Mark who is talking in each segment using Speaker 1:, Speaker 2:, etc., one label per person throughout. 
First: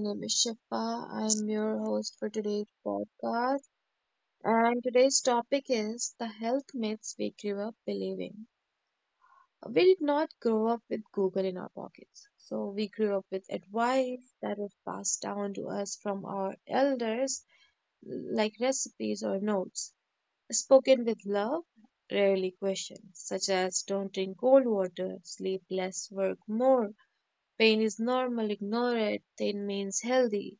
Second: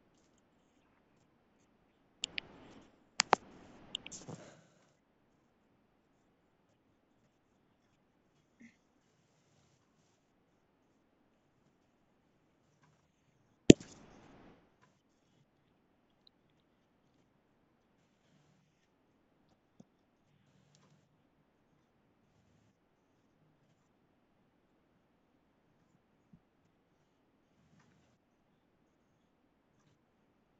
Speaker 1: name is Shifa. I'm your host for today's podcast. And today's topic is the health myths we grew up believing. We did not grow up with Google in our pockets. So we grew up with advice that was passed down to us from our elders, like recipes or notes, spoken with love, rarely questioned, such as don't drink cold water, sleep less, work more. Pain is normal, ignore it, thin means healthy.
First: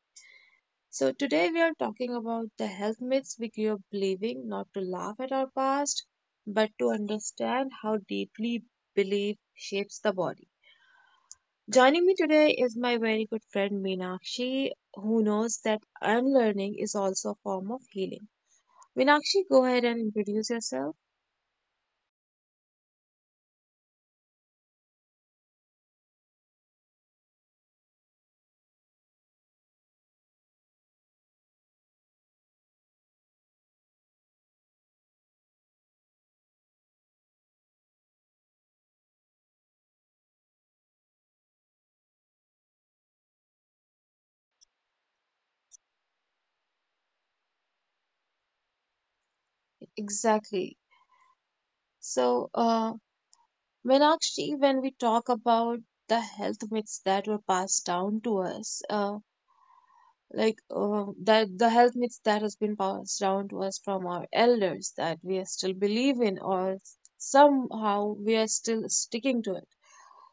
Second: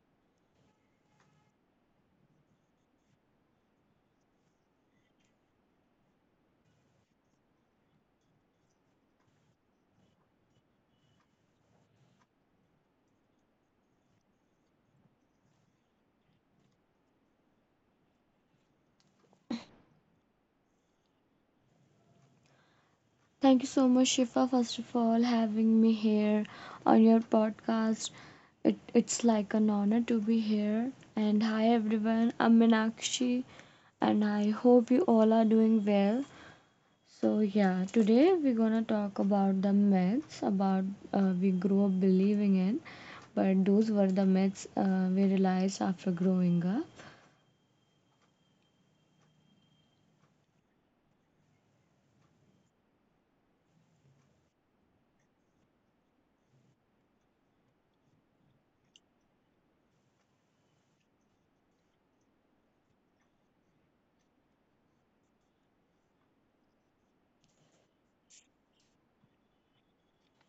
Speaker 1: So, today we are talking about the health myths we grew up believing, not to laugh at our past, but to understand how deeply belief shapes the body. Joining me today is my very good friend Meenakshi, who knows that unlearning is also a form of healing. Meenakshi, go ahead and introduce yourself.
Speaker 2: Thank you so much, Shifa, first of all, having me here on your podcast. It's like an honor to be here. And hi, everyone. I'm Minakshi, and I hope you all are doing well. So, yeah, today we're gonna talk about the myths about we grew up believing in, but those were the myths we realized after growing up.
Speaker 1: Exactly. So, Meenakshi, when we talk about the health myths that were passed down to us, like that the health myths that has been passed down to us from our elders that we still believe in, or somehow we are still sticking to it,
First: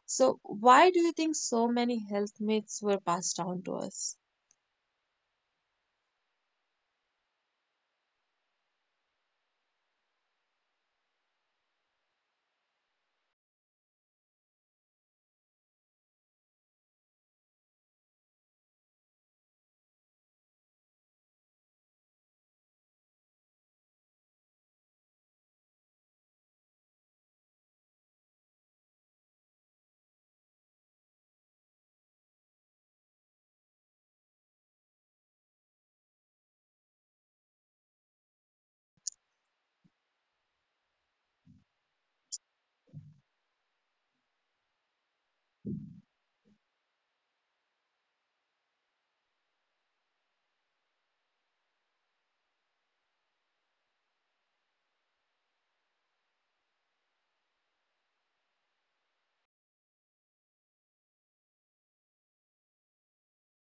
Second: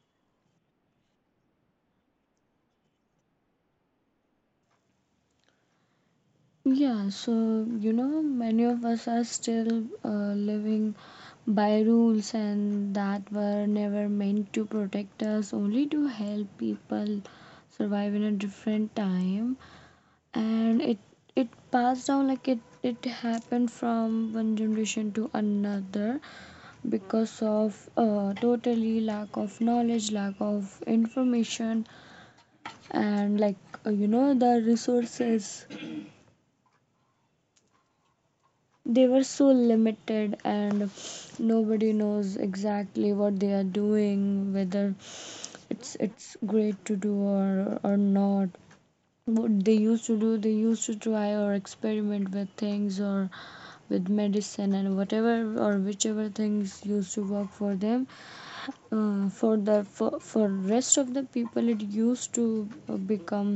Speaker 1: so why do you think so many health myths were passed down to us?
Speaker 2: Yeah, so you know, many of us are still living by rules and that were never meant to protect us, only to help people survive in a different time. And it passed down like it happened from one generation to another because of totally lack of knowledge, lack of information, and like you know the resources they were so limited and nobody knows exactly what they are doing whether it's great to do or not. What they used to do, they used to try or experiment with things or with medicine and whatever, or whichever things used to work for them. Uh, for the for rest of the people it used to become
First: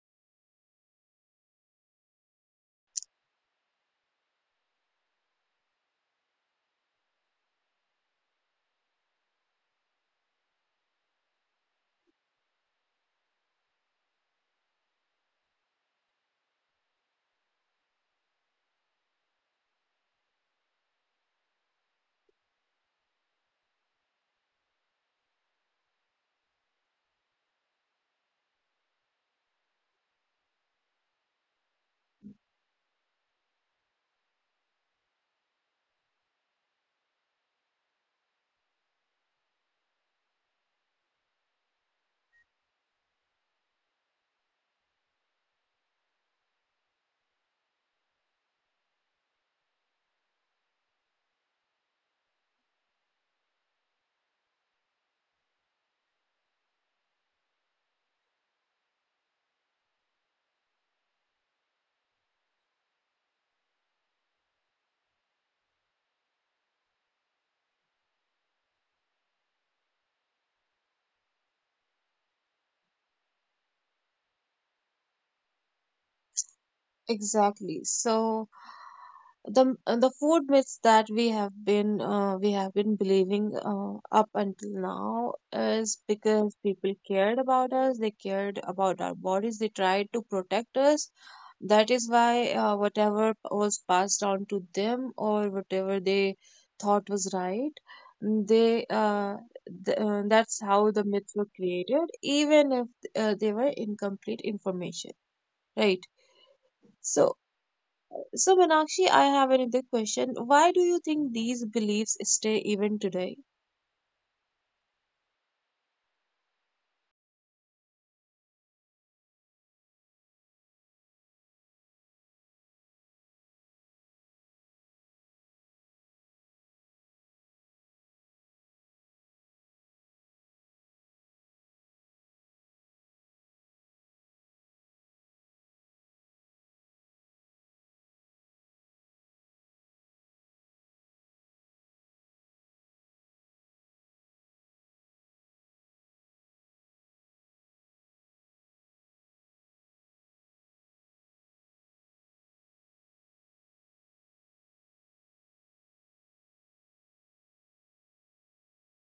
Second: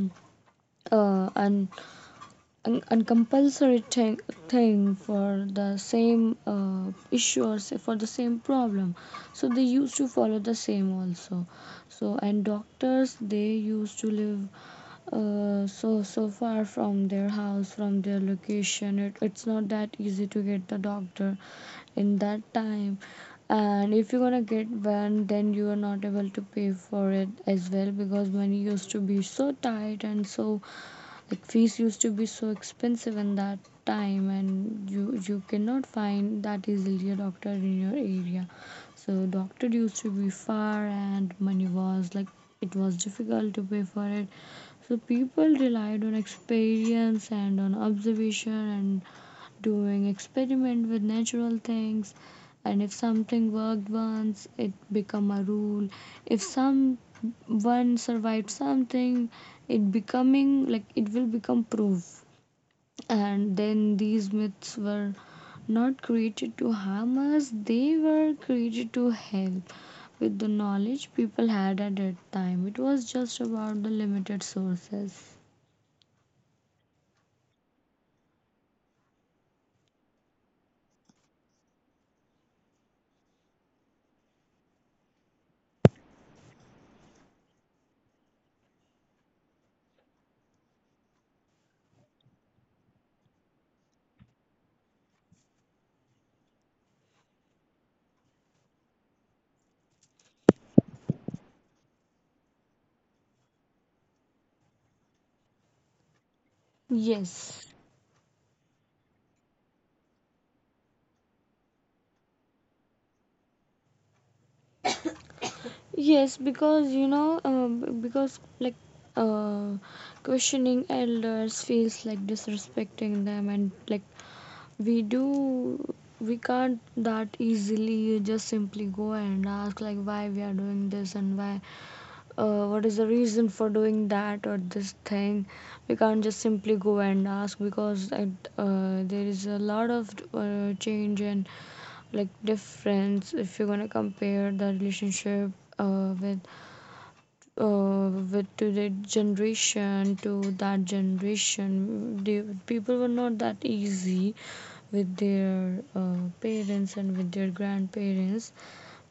Speaker 2: an uncompulsory thing for the same issue, or say for the same problem, so they used to follow the same also. So and doctors, they used to live so far from their house, from their location. It's not that easy to get the doctor in that time, and if you're gonna get one, then you are not able to pay for it as well, because money used to be so tight, and so like fees used to be so expensive in that time, and you cannot find that easily a doctor in your area. So doctor used to be far, and money was like it was difficult to pay for it. So people relied on experience and on observation and doing experiment with natural things, and if something worked once, it become a rule. If someone survived something, it becoming like it will become proof. And then these myths were not created to harm us, they were created to help with the knowledge people had at that time. It was just about the limited sources.
Speaker 1: Exactly. So the food myths that we have been believing up until now is because people cared about us, they cared about our bodies, they tried to protect us. That is why whatever was passed on to them or whatever they thought was right, they uh, that's how the myths were created, even if they were incomplete information, right? So,
Speaker 2: Yes.
Speaker 1: so Meenakshi, I have another question. Why do you think these beliefs stay even today?
Speaker 2: Yes, because you know, because like uh, questioning elders feels like disrespecting them, and like we do, we can't that easily just simply go and ask like why we are doing this and why, what is the reason for doing that or this thing. We can't just simply go and ask because there is a lot of change and like difference if you're gonna compare the relationship uh, with with to the generation to that generation, they, people were not that easy with their parents and with their grandparents,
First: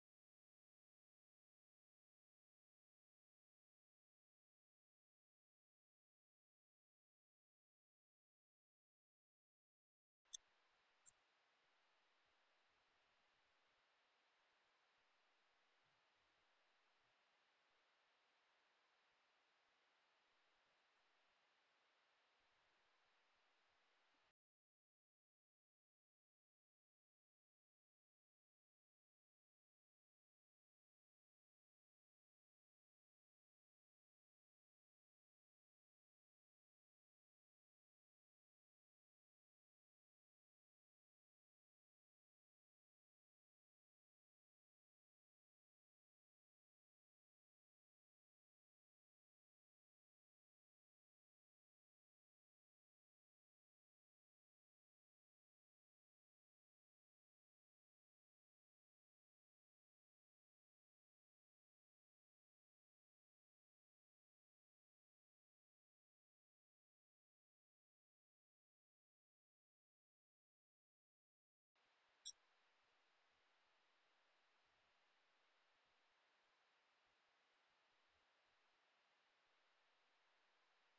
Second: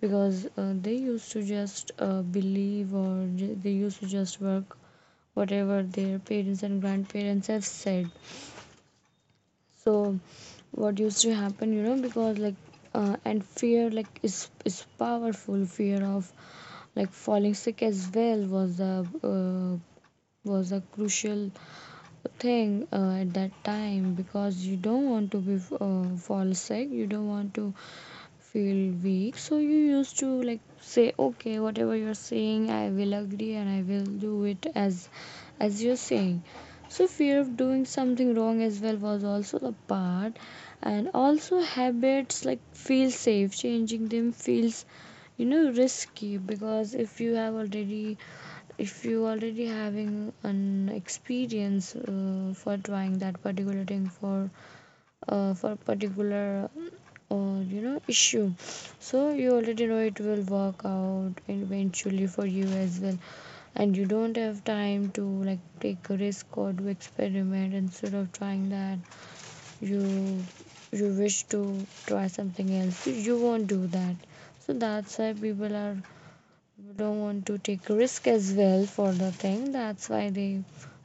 Speaker 2: because they used to just believe or they used to just work whatever their parents and grandparents have said. So what used to happen, you know, because like and fear like is powerful. Fear of like falling sick as well was a crucial thing at that time, because you don't want to be fall sick. You don't want to feel weak. So you used to like say, okay, whatever you're saying, I will agree and I will do it as you're saying. So fear of doing something wrong as well was also the part. And also habits like feel safe. Changing them feels you know risky, because if you have already, if you already having an experience for trying that particular thing for a particular you know issue, so you already know it will work out eventually for you as well, and you don't have time to like take a risk or do experiment. Instead of trying that, you you wish to try something else, you won't do that. So that's why people are don't want to take risk as well for the thing, that's why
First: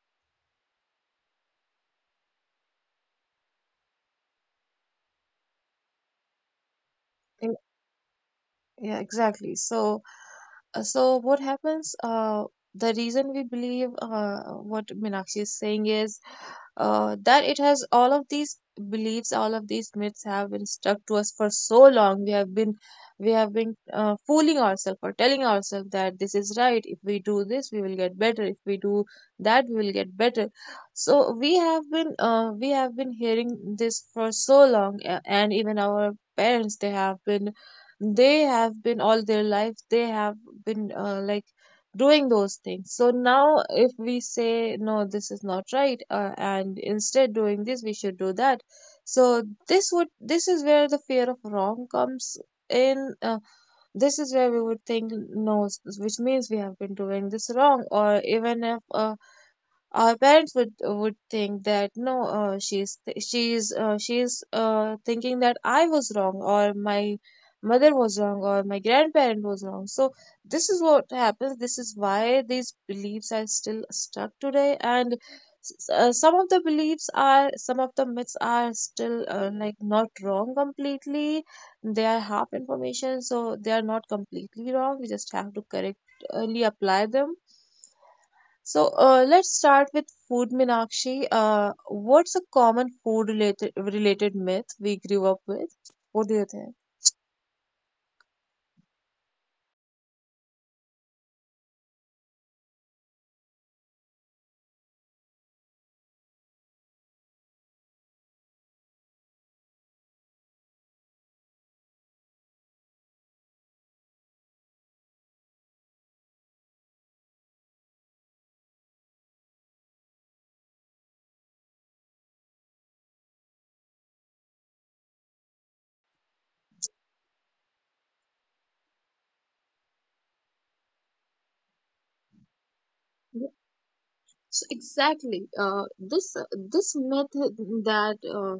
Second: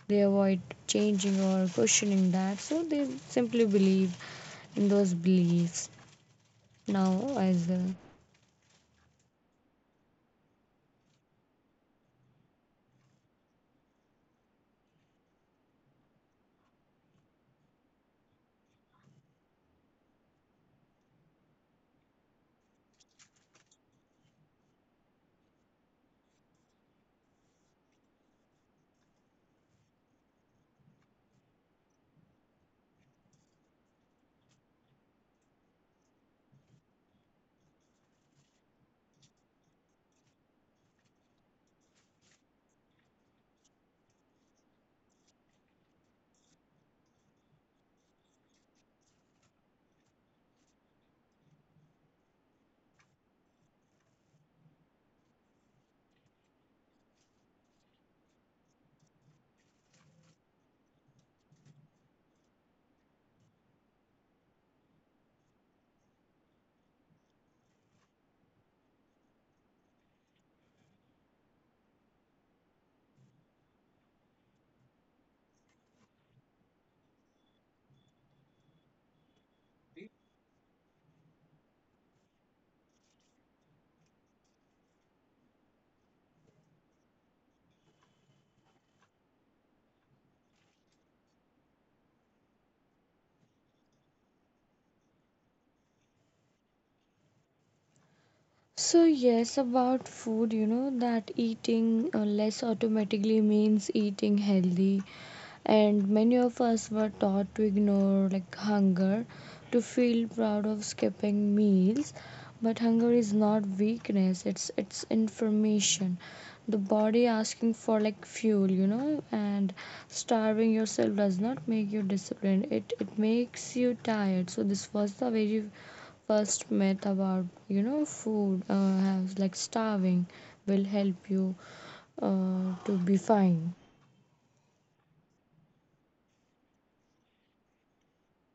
Speaker 2: they avoid changing or questioning that, so they simply believe in those beliefs now as well.
Speaker 1: Yeah, exactly. So what happens? The reason we believe what Meenakshi is saying is that it has... all of these beliefs, all of these myths have been stuck to us for so long. We have been fooling ourselves, or telling ourselves that this is right. If we do this, we will get better. If we do that, we will get better. So we have been hearing this for so long, and even our parents, they have been all their life, they have been like doing those things. So now if we say no, this is not right, and instead doing this we should do that, so this is where the fear of wrong comes in. This is where we would think, no, which means we have been doing this wrong. Or even if our parents would think that, no, she's th- she's thinking that I was wrong, or my mother was wrong, or my grandparent was wrong. So this is what happens, this is why these beliefs are still stuck today. And some of the beliefs are, some of the myths are still like not wrong completely, they are half information, so they are not completely wrong, we just have to correctly apply them. So, let's start with food, Meenakshi. What's a common food related myth we grew up with? What do you think?
Speaker 2: So, yes, about food, you know, that eating less automatically means eating healthy. And many of us were taught to ignore like hunger, to feel proud of skipping meals, but hunger is not weakness, it's information. The body asking for like fuel, you know, and starving yourself does not make you disciplined, it makes you tired. So this was the very first myth about you know food, has like starving will help you to be fine,
Speaker 1: So exactly, this myth that,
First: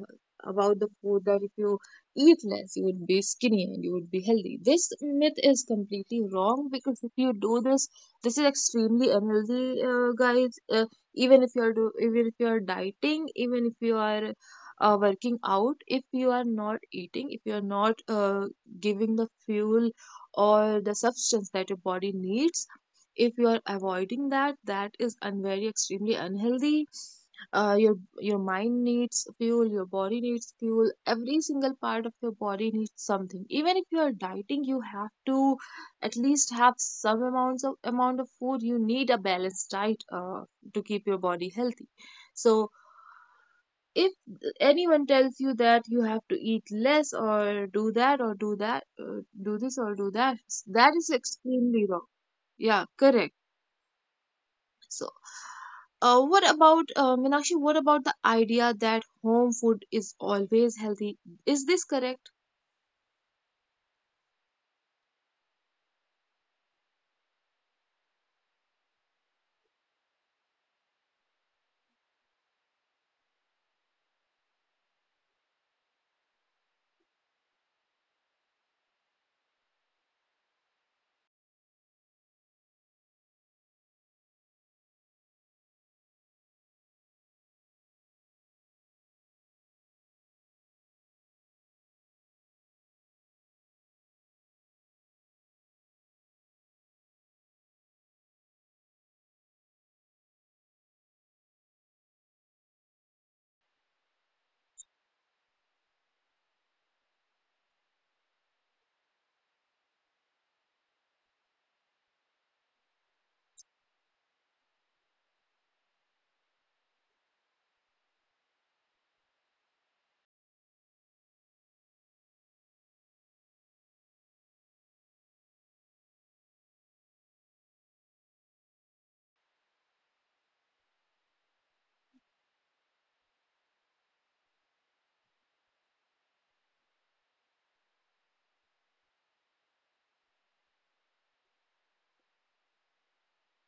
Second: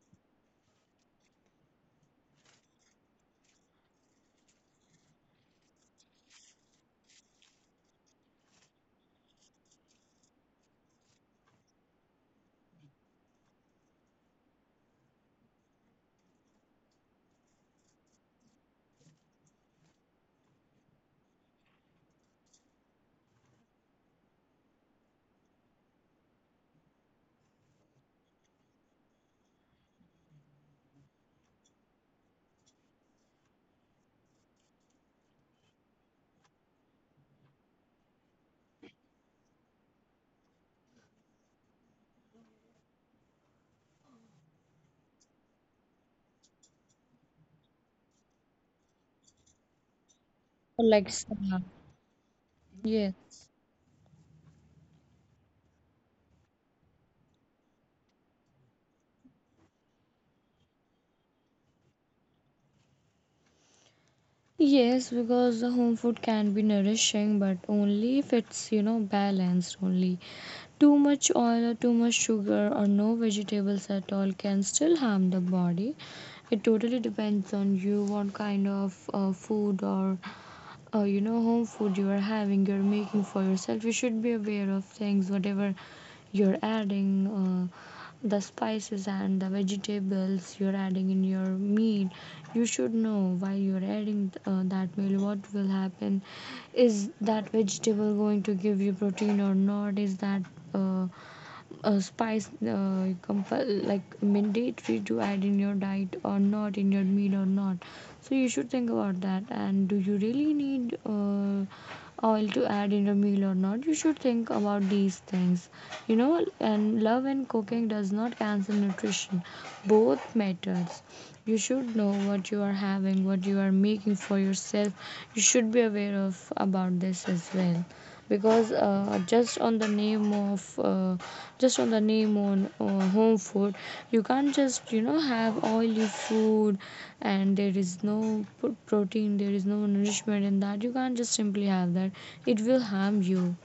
Speaker 1: about the food, that if you eat less you would be skinny and you would be healthy. This myth is completely wrong, because if you do this, this is extremely unhealthy, guys. Even if you are dieting, even if you are working out, if you are not eating, if you are not giving the fuel or the substance that your body needs, if you are avoiding that, that is very extremely unhealthy. Your mind needs fuel, your body needs fuel, every single part of your body needs something. Even if you are dieting, you have to at least have some amount of food. You need a balanced diet to keep your body healthy. So if anyone tells you that you have to eat less, or do that, or do this or do that, that is
Speaker 2: like starve.
Speaker 1: extremely wrong. Yeah, correct.
Speaker 2: Yes.
Speaker 1: So, what about, Meenakshi, what about the idea that home food is always healthy? Is this correct?
Speaker 2: Yes, because the home food can be nourishing, but only if it's, you know, balanced only. Too much oil or too much sugar or no vegetables at all can still harm the body. It totally depends on you what kind of food or you know home food you are having, you're making for yourself. You should be aware of things whatever you're adding, the spices and the vegetables you're adding in your meal. You should know while you're adding that meal what will happen. Is that vegetable going to give you protein or not? Is that uh, spice like mandatory to add in your diet or not, in your meal or not? So you should think about that. And do you really need oil to add in your meal or not? You should think about these things, you know. And love and cooking does not cancel nutrition. Both matters. You should know what you are having, what you are making for yourself. You should be aware of about this as well, because just on the name of just on the name on home food, you can't just you know have oily food and there is no protein, there is no nourishment in that. You can't just simply have that, it will harm you.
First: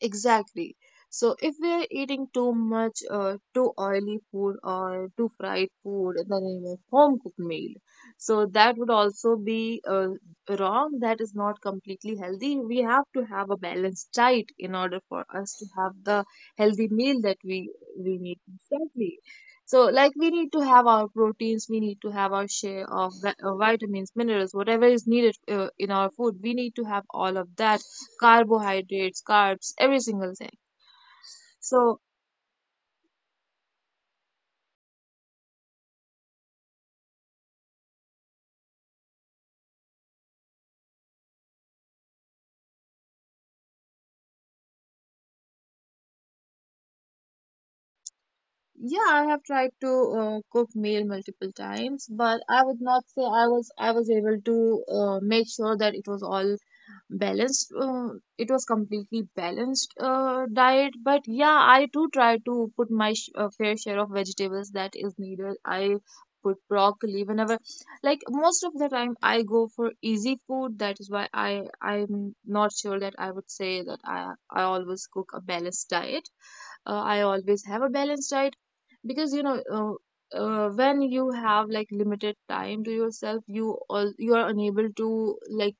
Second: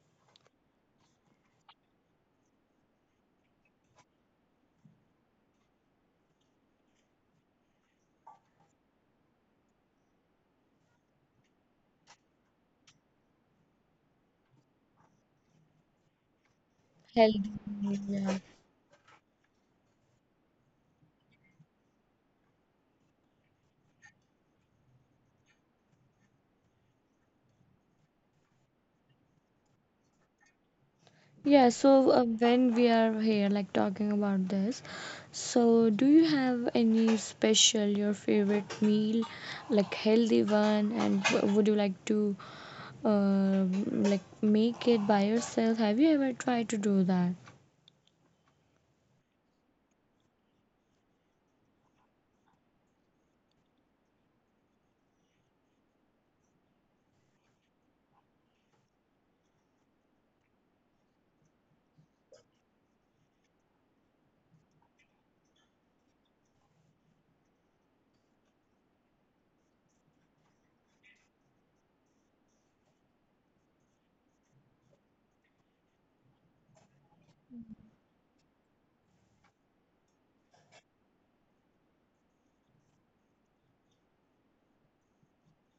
Speaker 1: Exactly. So if we are eating too much, too oily food or too fried food in the name of home cooked meal, so that would also be wrong. That is not completely healthy. We have to have a balanced diet in order for us to have the healthy meal that we
Speaker 2: Health,
Speaker 1: we
Speaker 2: yeah.
Speaker 1: need constantly. So, like, we need to have our proteins, we need to have our share of vitamins, minerals, whatever is needed in our food. We need to have all of that: carbohydrates, carbs, every single thing.
Speaker 2: Yeah,
Speaker 1: So,
Speaker 2: so when we are here, like talking about this, so do you have any special, your favorite meal, like healthy one, and would you like to uh, like make it by yourself? Have you ever tried to do that?
Speaker 1: yeah, I have tried to cook meal multiple times, but I would not say I was, I was able to make sure that it was all balanced, it was completely balanced diet. But yeah, I do try to put my fair share of vegetables that is needed. I put broccoli whenever, like, most of the time I go for easy food, that is why I'm not sure that I would say that I always cook a balanced diet, I always have a balanced diet. Because, when you have, like, limited time to yourself, you, all, you are unable to, like,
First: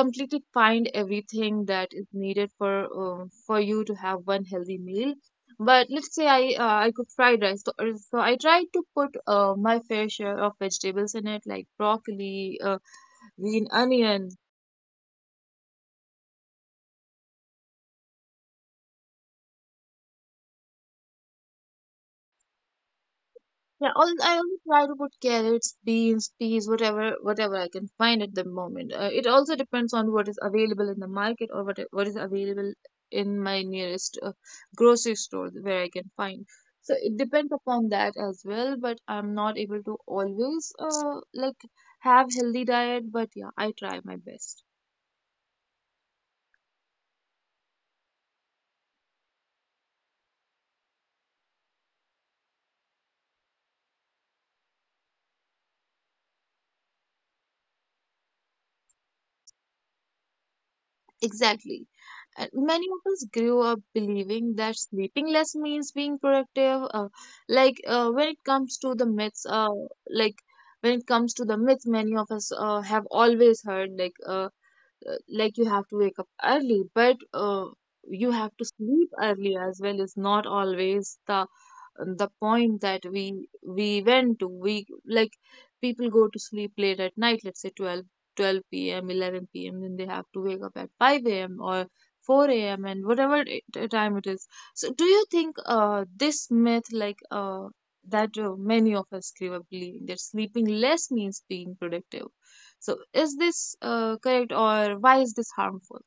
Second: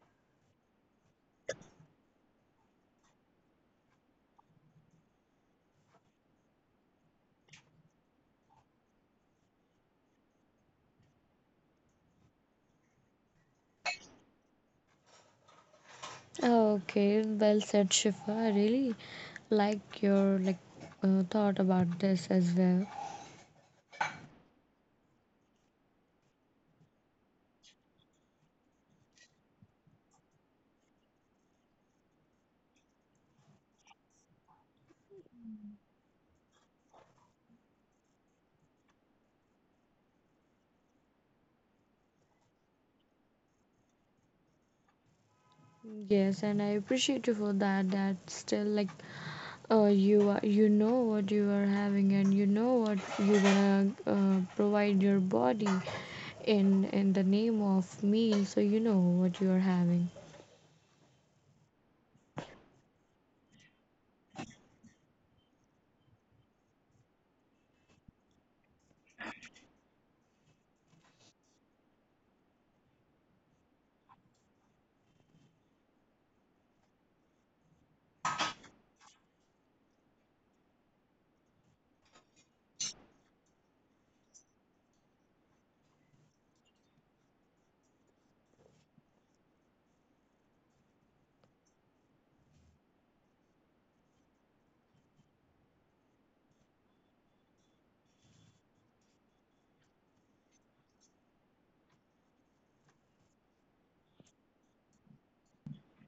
Speaker 1: completely find everything that is needed, for you to have one healthy meal. But let's say I cook fried rice. So, so I try to put, my fair share of vegetables in it, like broccoli, green onion.
Speaker 2: Okay, well said, Shifa. I really like your like thought about this as well.
Speaker 1: Yeah, I always try to put carrots, beans, peas, whatever, whatever I can find at the moment. It also depends on what is available in the market, or what is available in my nearest grocery store, where I can find. So it depends upon that as well. But I'm not able to always like have healthy diet. But yeah, I try my best.
Speaker 2: Yes, and I appreciate you for that. That still like you are, you know what you are having and you know what you gonna provide your body in the name of meal. So you know what you are having.
Speaker 1: Exactly. And many of us grew up believing that sleeping less means being productive. Like, when it comes to the myths, like when it comes to the myth, many of us have always heard, like, like, you have to wake up early, but you have to sleep early as well, is not always the point. That we went to, we, like, people go to sleep late at night, let's say twelve p.m., 11 p.m., then they have to wake up at 5 a.m. or 4 a.m., and whatever time it is. So do you think this myth, like, that many of us grew up believing that sleeping less means being productive, so is this correct, or why is this harmful?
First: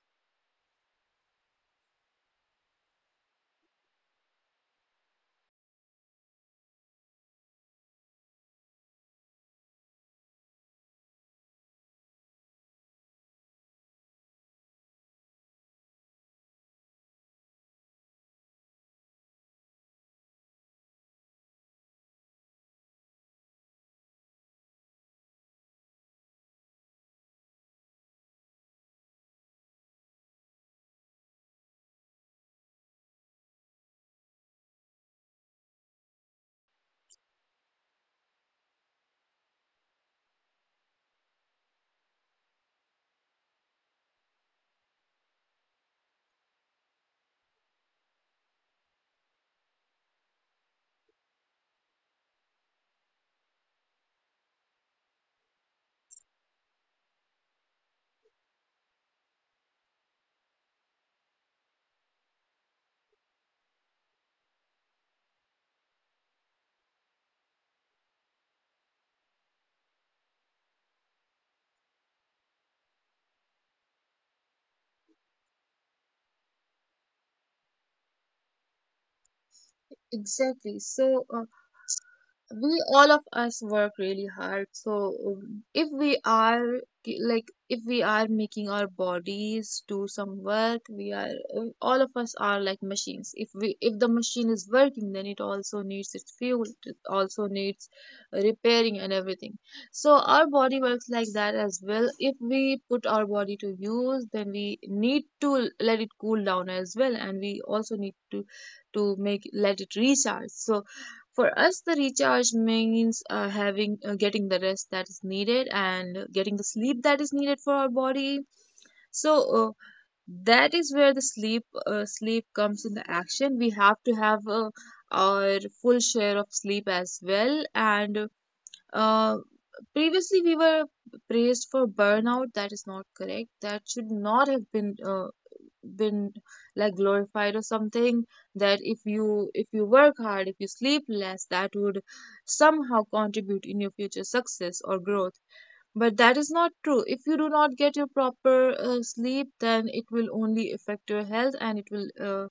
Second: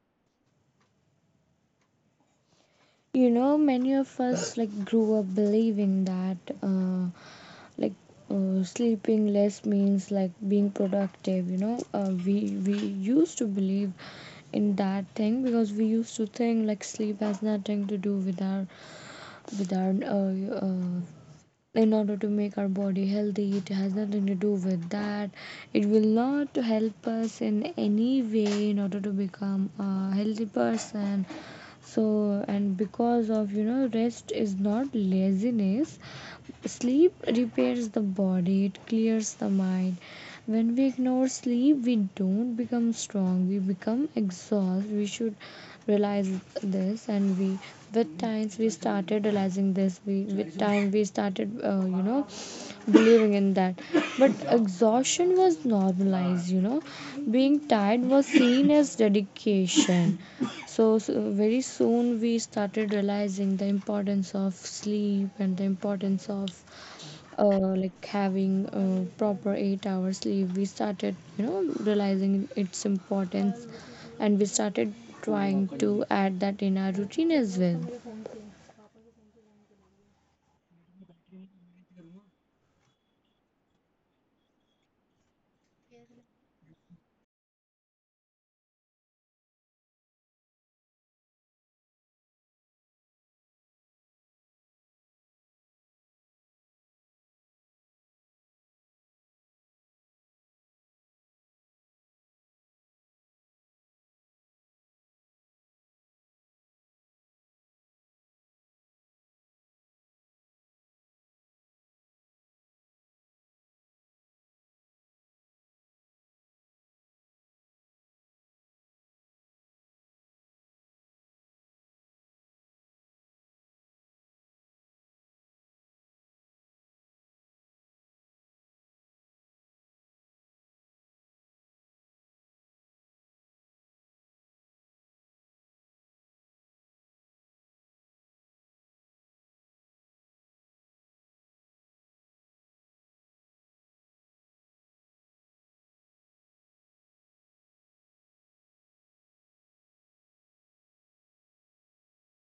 Speaker 2: You know, many of us like grew up believing that like sleeping less means like being productive. You know, we used to believe in that thing, because we used to think like sleep has nothing to do with our in order to make our body healthy. It has nothing to do with that. It will not help us in any way in order to become a healthy person. So, and because of you know, rest is not laziness. Sleep repairs the body, it clears the mind. When we ignore sleep, we don't become strong, we become exhausted. We should realize this, and we, with times, we started realizing this. We, with time, we started, you know, believing in that. But exhaustion was normalized, you know, being tired was seen as dedication. So, so very soon we started realizing the importance of sleep and the importance of uh, like having proper 8 hours sleep. We started, you know, realizing its importance, and we started trying to add that in our routine as well.
Speaker 1: Exactly. So, we all of us work really hard. So, if we are, like, if we are making our bodies do some work, we are all of us are like machines. If we, if the machine is working, then it also needs its fuel, it also needs repairing and everything. So our body works like that as well. If we put our body to use then we need to let it cool down as well, and we also need to make, let it recharge. So for us, the recharge means, having, getting the rest that is needed and getting the sleep that is needed for our body. So, that is where the sleep, sleep comes in the action. We have to have, our full share of sleep as well. And uh, previously we were praised for burnout. That is not correct. That should not have been, been like, glorified or something, that if you, if you work hard, if you sleep less, that would somehow contribute in your future success or growth. But that is not true. If you do not get your proper sleep, then it will only affect your health, and it will uh,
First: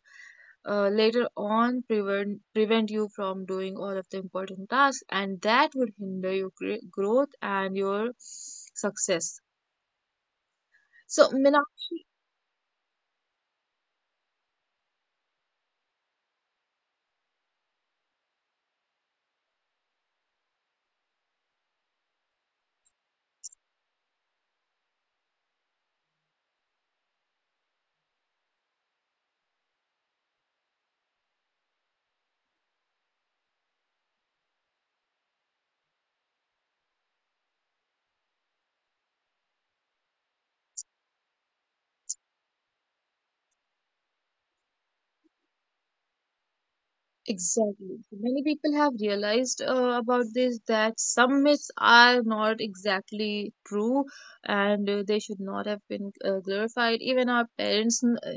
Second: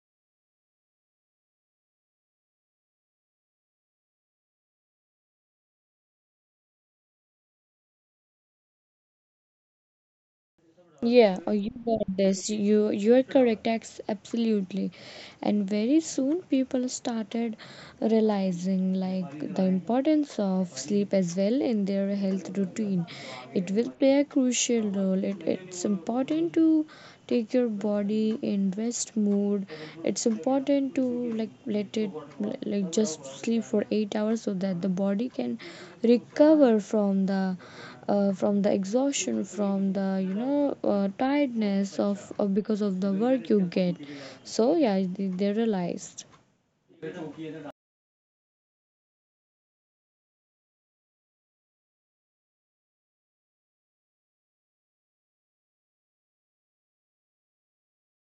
Speaker 1: uh, later on prevent you from doing all of the important tasks, and that would hinder your growth and your success. So,
Speaker 2: Yeah, oh, you
Speaker 1: Meenakshi,
Speaker 2: got this. You are correct, absolutely. And very soon people started realizing like the importance of sleep as well in their health routine. It will play a crucial role. It's important to take your body in rest mood. It's important to, like, let it, like, just sleep for 8 hours so that the body can recover from the exhaustion, from the tiredness of, because of the work you get. So yeah, they realized.
Speaker 1: exactly. Many people have realized about this, that some myths are not exactly true, and they should not have been glorified. Even our parents,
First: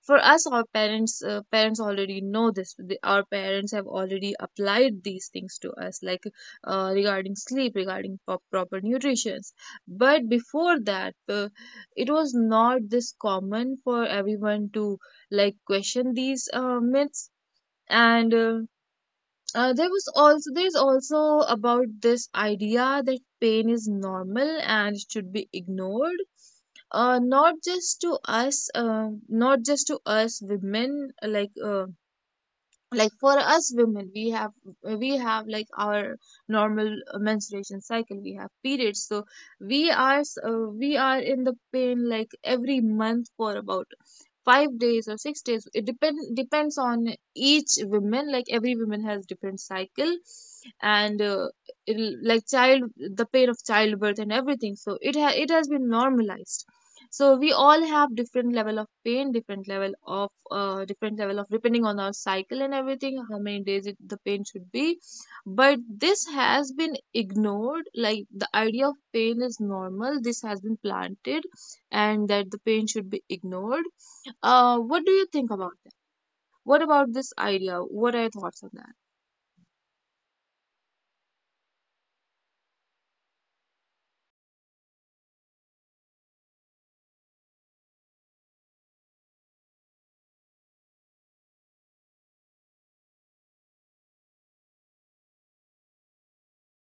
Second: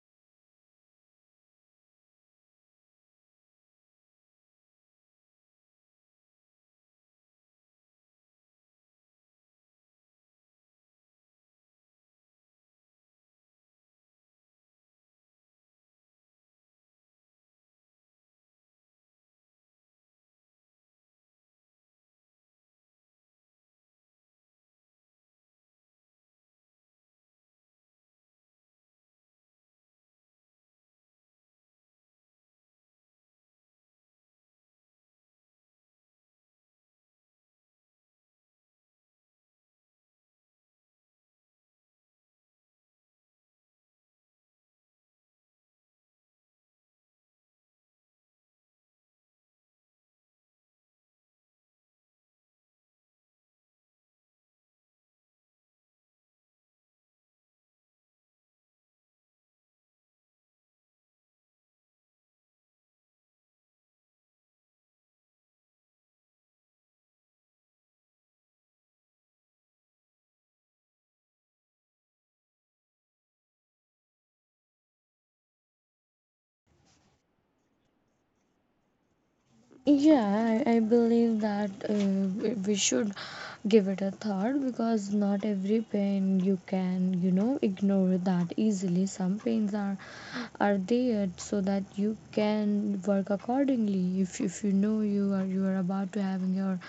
Speaker 1: for us, our parents, parents already know this. Our parents have already applied these things to us, like, regarding sleep, regarding proper nutrition. But before that, it was not this common for everyone to, like, question these myths and. There was also there's also about this idea that pain is normal and should be ignored. Not just to us, not just to us women. Like for us women, we have like our normal menstruation cycle. We have periods, so we are in the pain like every month for about 5 days or 6 days. It depends on each woman. Like every woman has different cycle, and it'll, like child the pain of childbirth and everything, so it has been normalized. So we all have different level of pain, different level of depending on our cycle and everything, how many days the pain should be. But this has been ignored. Like the idea of pain is normal, this has been planted, and that the pain should be ignored. What do you think about that? What about this idea? What are your thoughts on that?
Speaker 2: Yeah, I believe that we should give it a thought, because not every pain you can, ignore that easily. Some pains are there so that you can work accordingly. If you know you are about to having your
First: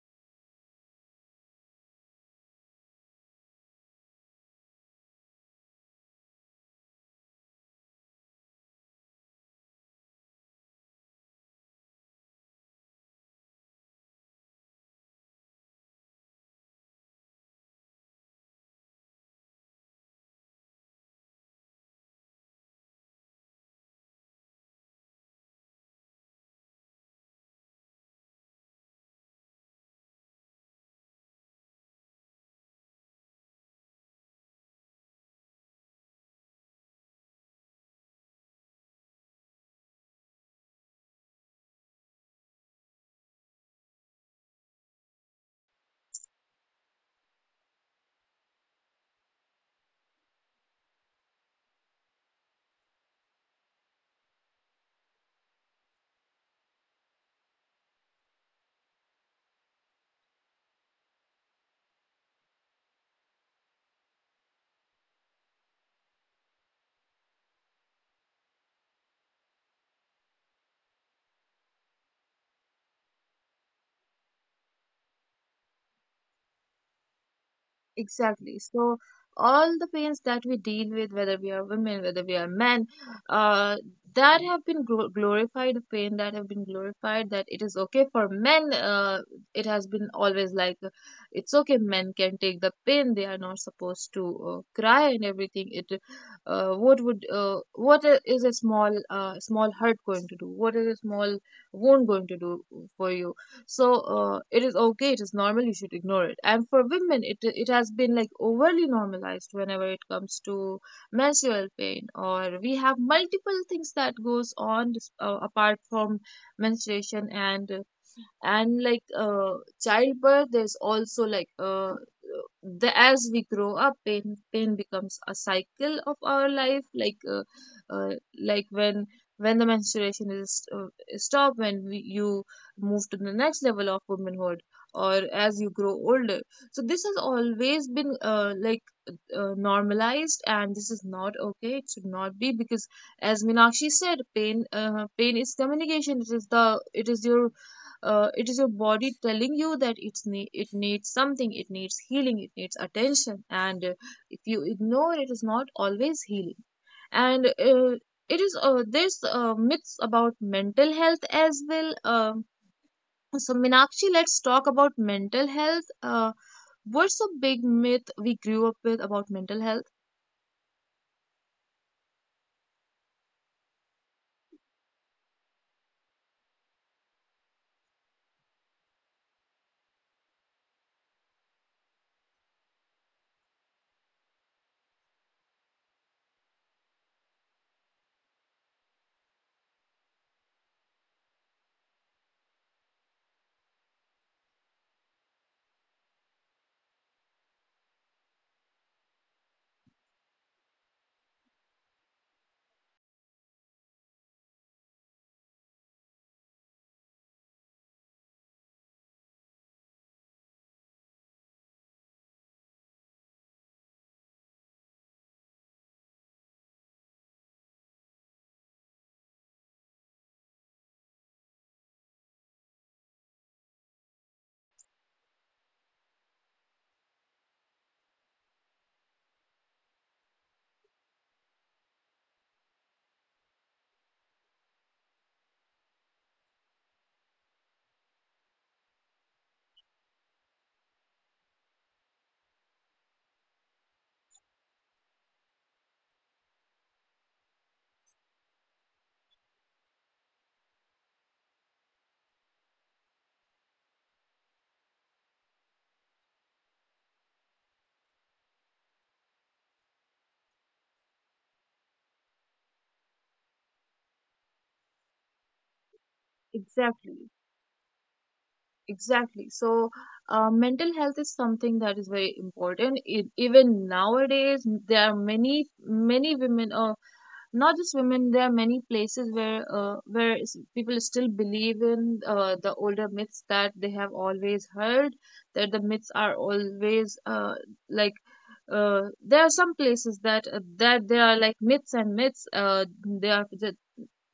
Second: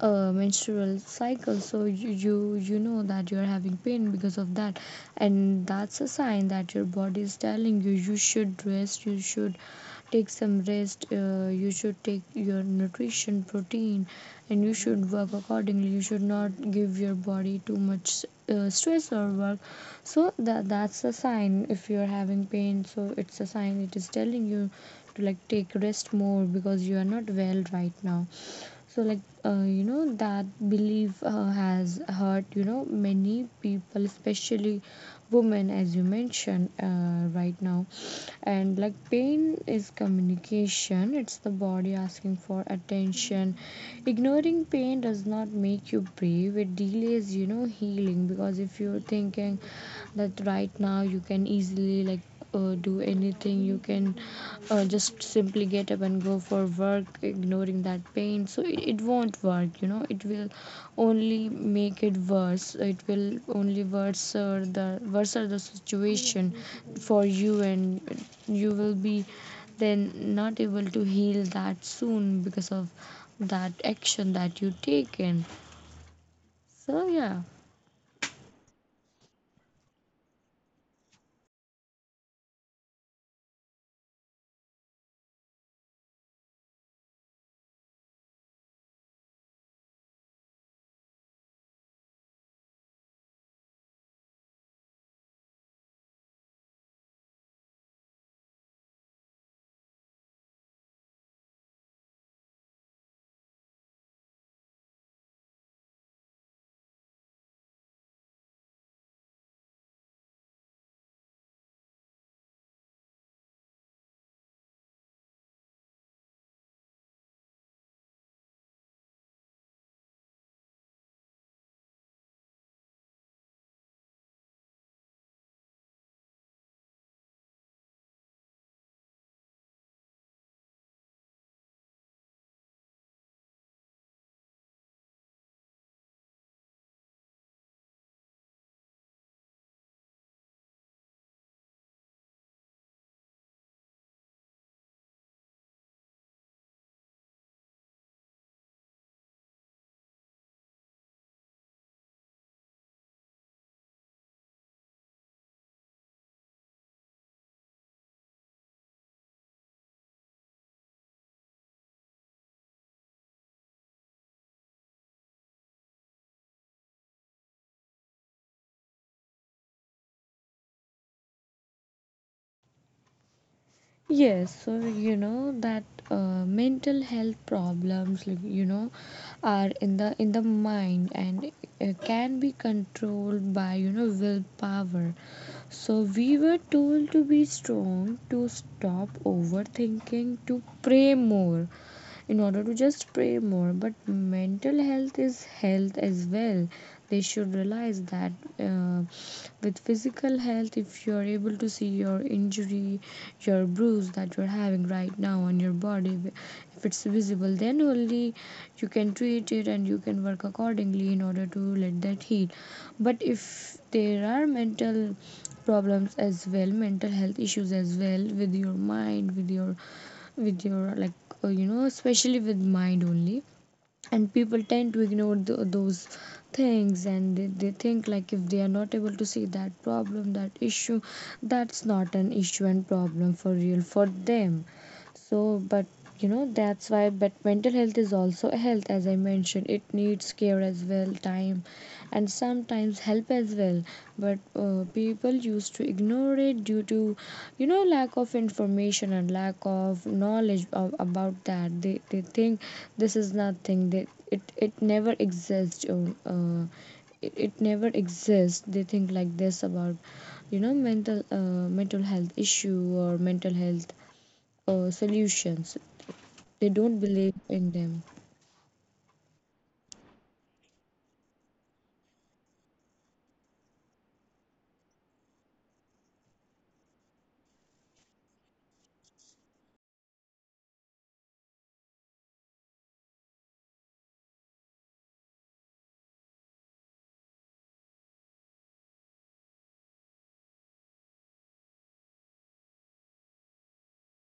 Speaker 2: menstrual cycle, so you know that you're having pain because of that. And that's a sign that your body is telling you. You should rest, you should take some rest. You should take your nutrition, protein, and you should work accordingly. You should not give your body too much stress or work. So that's a sign. If you're having pain, so it's a sign, it is telling you to, like, take rest more because you are not well right now. So, like, that belief has hurt, many people, especially women, as you mentioned right now. And, like, pain is communication, it's the body asking for attention. Ignoring pain does not make you brave, it delays, healing. Because if you're thinking that right now you can easily, like, do anything, you can just simply get up and go for work ignoring that pain. So it won't work, it will only make it worse. It will only worse the situation for you, and you will be then not able to heal that soon because of that action that you taken. So yeah.
Speaker 1: Exactly. So, all the pains that we deal with, whether we are women, whether we are men, uh, that have been glorified, the pain that have been glorified, that it is okay for men. It has been always like it's okay, men can take the pain. They are not supposed to cry and everything. What would, what is a small, small hurt going to do? What is a small wound going to do for you? So it is okay, it is normal, you should ignore it. And for women, it has been like overly normalized whenever it comes to menstrual pain. Or we have multiple things that goes on apart from menstruation, and childbirth. There's also the, as we grow up, pain becomes a cycle of our life. Uh, when the menstruation is stopped, when you move to the next level of womanhood, or as you grow older. So this has always been normalized, and this is not okay. It should not be, because as Minakshi said, pain is communication. It is the it is your body telling you that it needs something. It needs healing, it needs attention. And if you ignore, it is not always healing. And it is there's myths about mental health as well. Um, so Minakshi, let's talk about mental health. What's a big myth we grew up with about mental health?
Speaker 2: Yes, so you know that mental health problems, like, are in the mind, and can be controlled by willpower. So we were told to be strong, to stop overthinking, to pray more, in order to just pray more. But mental health is health as well. They should realize that. Uh, with physical health, if you're able to see your injury, your bruise that you're having right now on your body, if it's visible, then only you can treat it and you can work accordingly in order to let that heal. But if there are mental problems as well, mental health issues as well, with your mind, with your like, especially with mind only. And people tend to ignore th those things, and they think, like, if they are not able to see that problem, that issue, that's not an issue and problem for real for them. So, but, that's why, but mental health is also a health, as I mentioned. It needs care as well, time, and sometimes help as well. But people used to ignore it due to lack of information and lack of knowledge about that. They think this is nothing. It never exists, it never exists. They think like this about mental mental health issue or mental health solutions. They don't
Speaker 1: Exactly.
Speaker 2: believe in them.
Speaker 1: Exactly. So, mental health is something that is very important. It, even nowadays, there are many, many women. Not just women, there are many places where people still believe in the older myths that they have always heard, that the myths are always like there are some places that that there are like myths and myths. They are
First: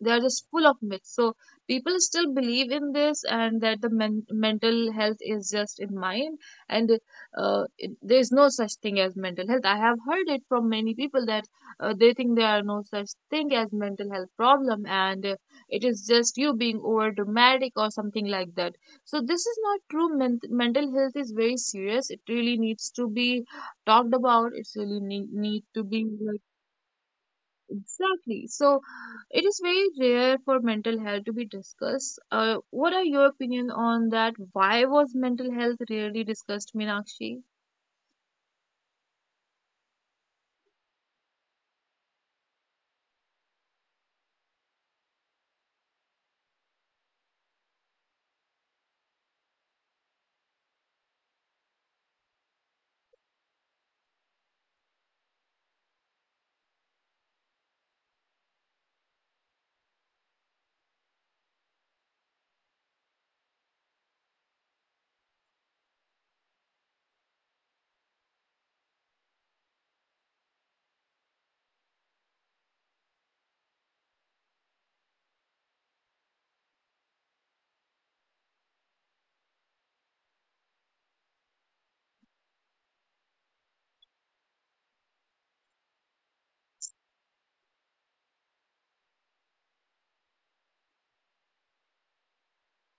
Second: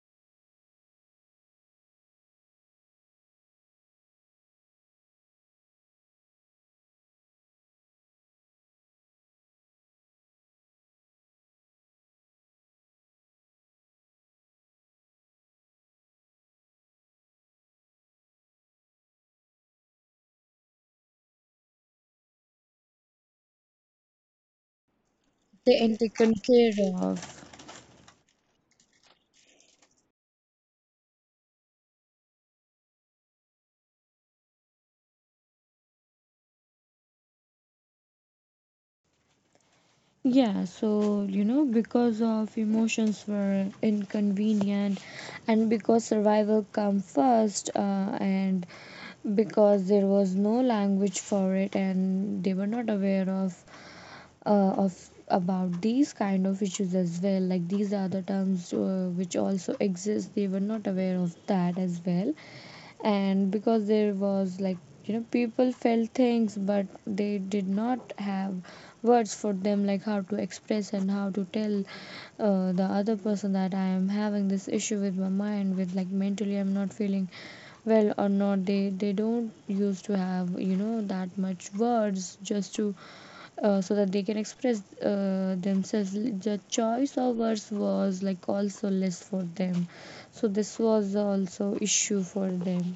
Speaker 1: they are just full of myths. So people still believe in this, and that the mental health is just in mind. And there is no such thing as mental health. I have heard it from many people that they think there are no such thing as mental health problem. And it is just you being over dramatic or something like that. So this is not true. Mental health is very serious. It really needs to be talked about. It's really need
Speaker 2: They
Speaker 1: to
Speaker 2: are
Speaker 1: be
Speaker 2: taken
Speaker 1: like
Speaker 2: care of.
Speaker 1: exactly so. It is very rare for mental health to be discussed. What are your opinion on that? Why was mental health rarely discussed, Meenakshi?
Speaker 2: Yeah, so, because of emotions were inconvenient, and because survival come first, and because there was no language for it, and they were not aware uh, of about these kind of issues as well. Like, these are the terms which also exist. They were not aware of that as well. And because there was, like, people felt things, but they did not have words for them, like how to express and how to tell the other person that I am having this issue with my mind, with, like, mentally I'm not feeling well or not. They don't used to have, that much words just to so that they can express themselves. The choice of words was, like, also less for them, so this was also issue for them.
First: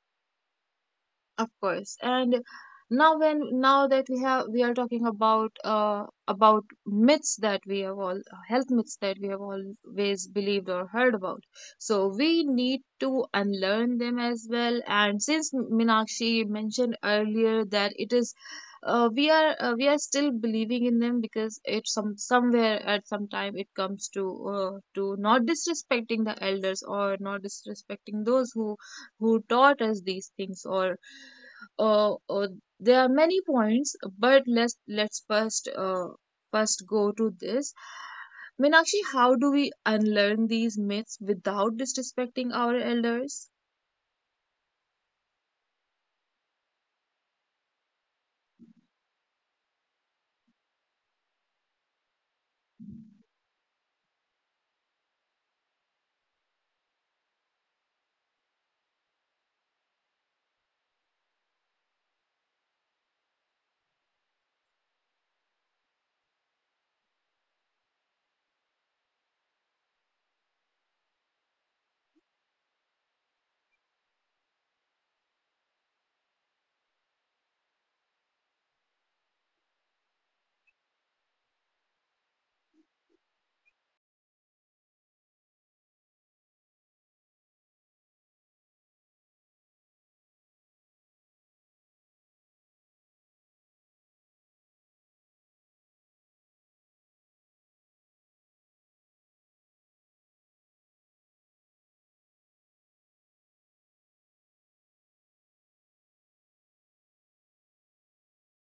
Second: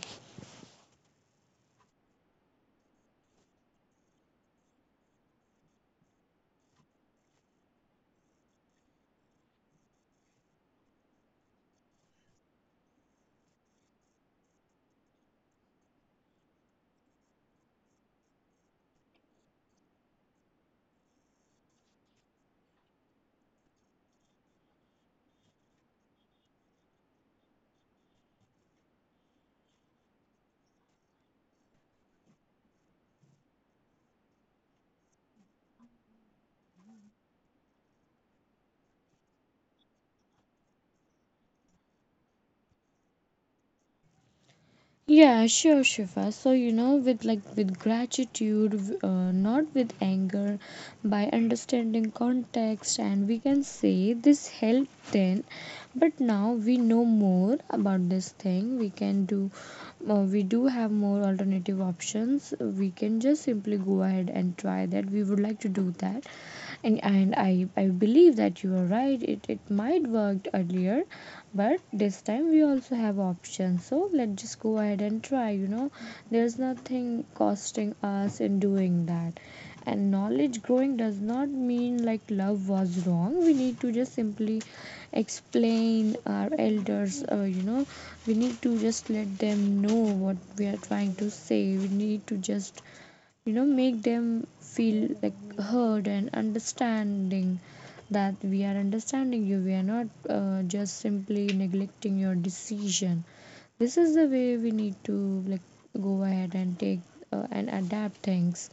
Speaker 1: Of course. And now, when now that we have we are talking about myths that we have all, health myths that we have always believed or heard about. So we need to unlearn them as well. And since Minakshi mentioned earlier that it is, we are still believing in them, because it some somewhere at some time it comes to not disrespecting the elders, or not disrespecting those who taught us these things, or uh, uh, there are many points. But let's first go to this. Meenakshi, how do we unlearn these myths without disrespecting our elders?
Speaker 2: Yeah, sure, Shifa. So, with like with gratitude, not with anger, by understanding context, and we can say this helped then, but now we know more about this thing. We do have more alternative options. We can just simply go ahead and try that. We would like to do that, and I believe that you are right. It might worked earlier, but this time we also have options, so let's just go ahead and try. There's nothing costing us in doing that. And knowledge growing does not mean, like, love was wrong. We need to just simply explain our elders, we need to just let them know what we are trying to say. We need to just make them feel, like, heard and understanding, that we are understanding you. We are not just simply neglecting your decision. This is the way we need to, like, go ahead and take and adapt things.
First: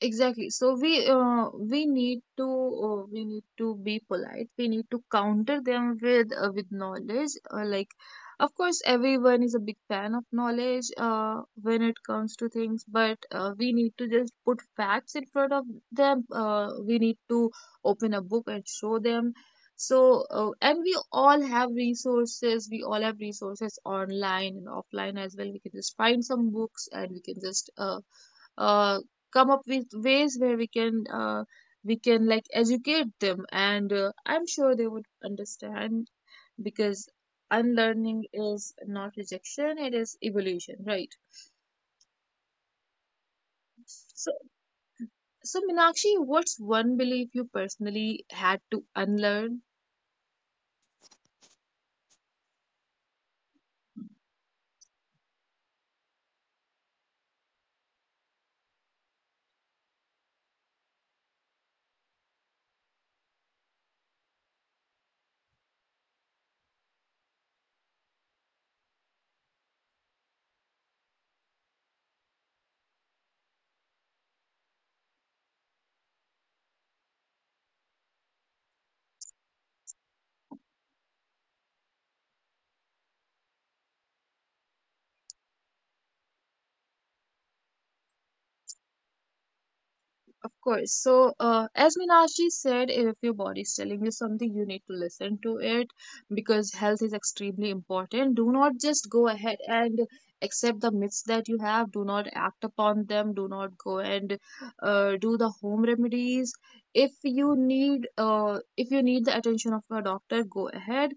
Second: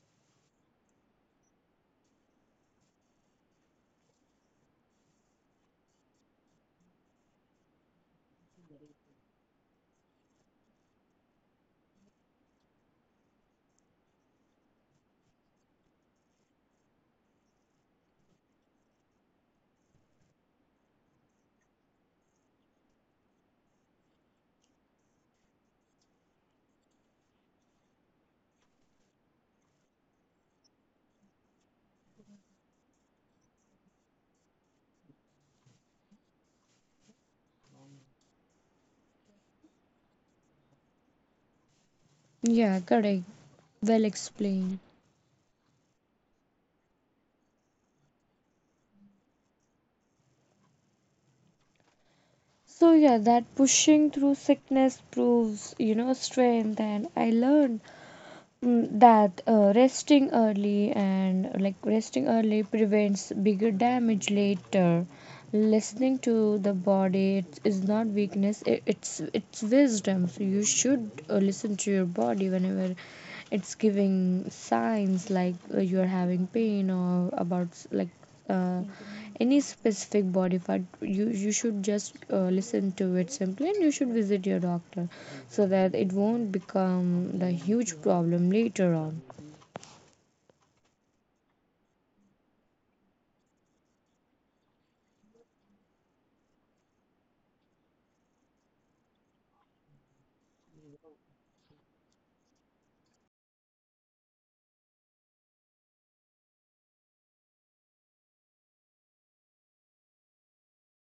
Speaker 1: Exactly. So we need to be polite. We need to counter them with knowledge. Like, of course, everyone is a big fan of knowledge when it comes to things, but we need to just put facts in front of them. We need to open a book and show them. So and we all have resources. We all have resources online and offline as well. We can just find some books, and we can just uh, come up with ways where we can like educate them. And I'm sure they would understand, because unlearning is not rejection, it is evolution, right?
Speaker 2: Yeah, correct, well
Speaker 1: So
Speaker 2: explained.
Speaker 1: so Meenakshi, what's one belief you personally had to unlearn?
Speaker 2: So yeah, that pushing through sickness proves, strength. And I learned. Mm, that resting early and like resting early prevents bigger damage later. Listening to the body, it is not weakness, it's wisdom. So you should listen to your body whenever it's giving signs, like, you're having pain or about uh, any specific body part. You should just listen to it simply, and you should visit your doctor so that it won't become the huge problem later on.
Speaker 1: Of course. So, as Meenakshi said, if your body is telling you something, you need to listen to it, because health is extremely important. Do not just go ahead and accept the myths that you have. Do not act upon them. Do not go and do the home remedies. If you need the attention of a doctor, go ahead.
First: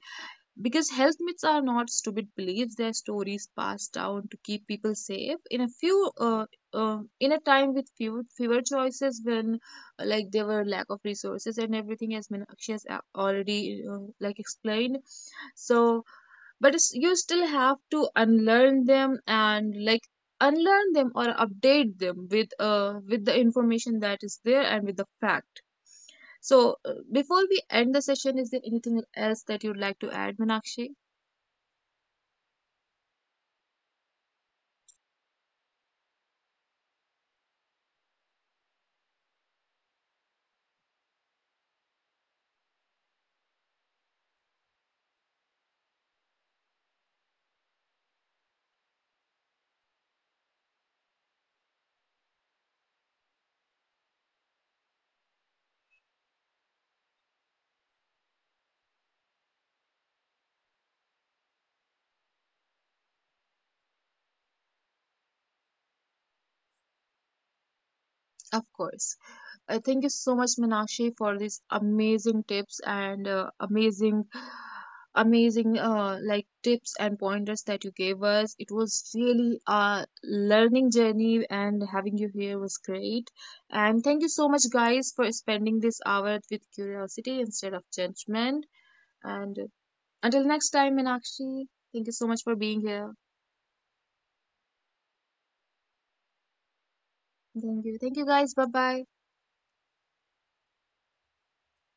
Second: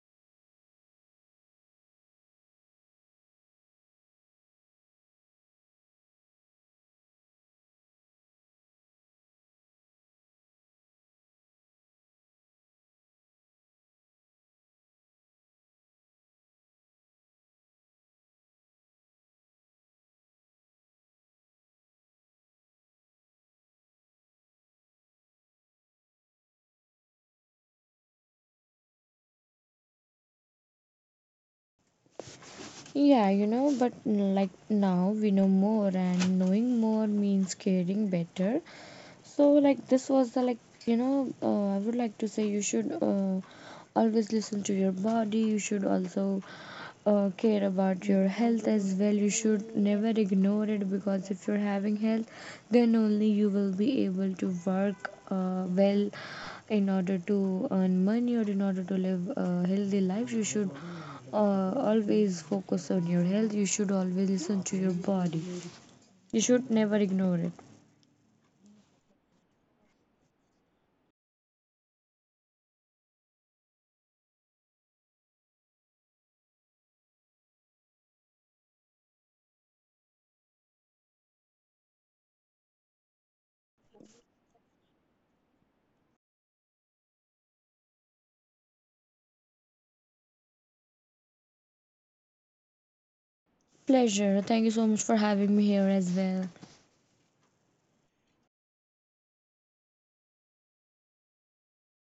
Speaker 1: Because health myths are not stupid beliefs; they're stories passed down to keep people safe. In a few, in a time with fewer choices, when like there were lack of resources and everything, as Meenakshi has already like explained. So, but it's, you still have to unlearn them and like unlearn them, or update them with the information that is there and with the fact. So, before we end the session, is there anything else that you'd like to add, Meenakshi?
Speaker 2: Yeah, but, like, now we know more, and knowing more means caring better. So, like, this was the like, you know, I would like to say you should always listen to your body, you should also care about your health as well. You should never ignore it, because if you're having health, then only you will be able to work well, in order to earn money or in order to live a healthy life. You should always focus on your health. You should always listen to your body. You should never ignore it.
Speaker 1: Of course. Thank you so much, Minakshi, for these amazing tips and amazing like tips and pointers that you gave us. It was really a learning journey, and having you here was great. And thank you so much, guys, for spending this hour with curiosity instead of judgment. And until next time, Minakshi, thank you so much for being here.
Speaker 2: Pleasure, thank you so much for having me here as well.
Speaker 1: Thank you. Thank you, guys. Bye bye.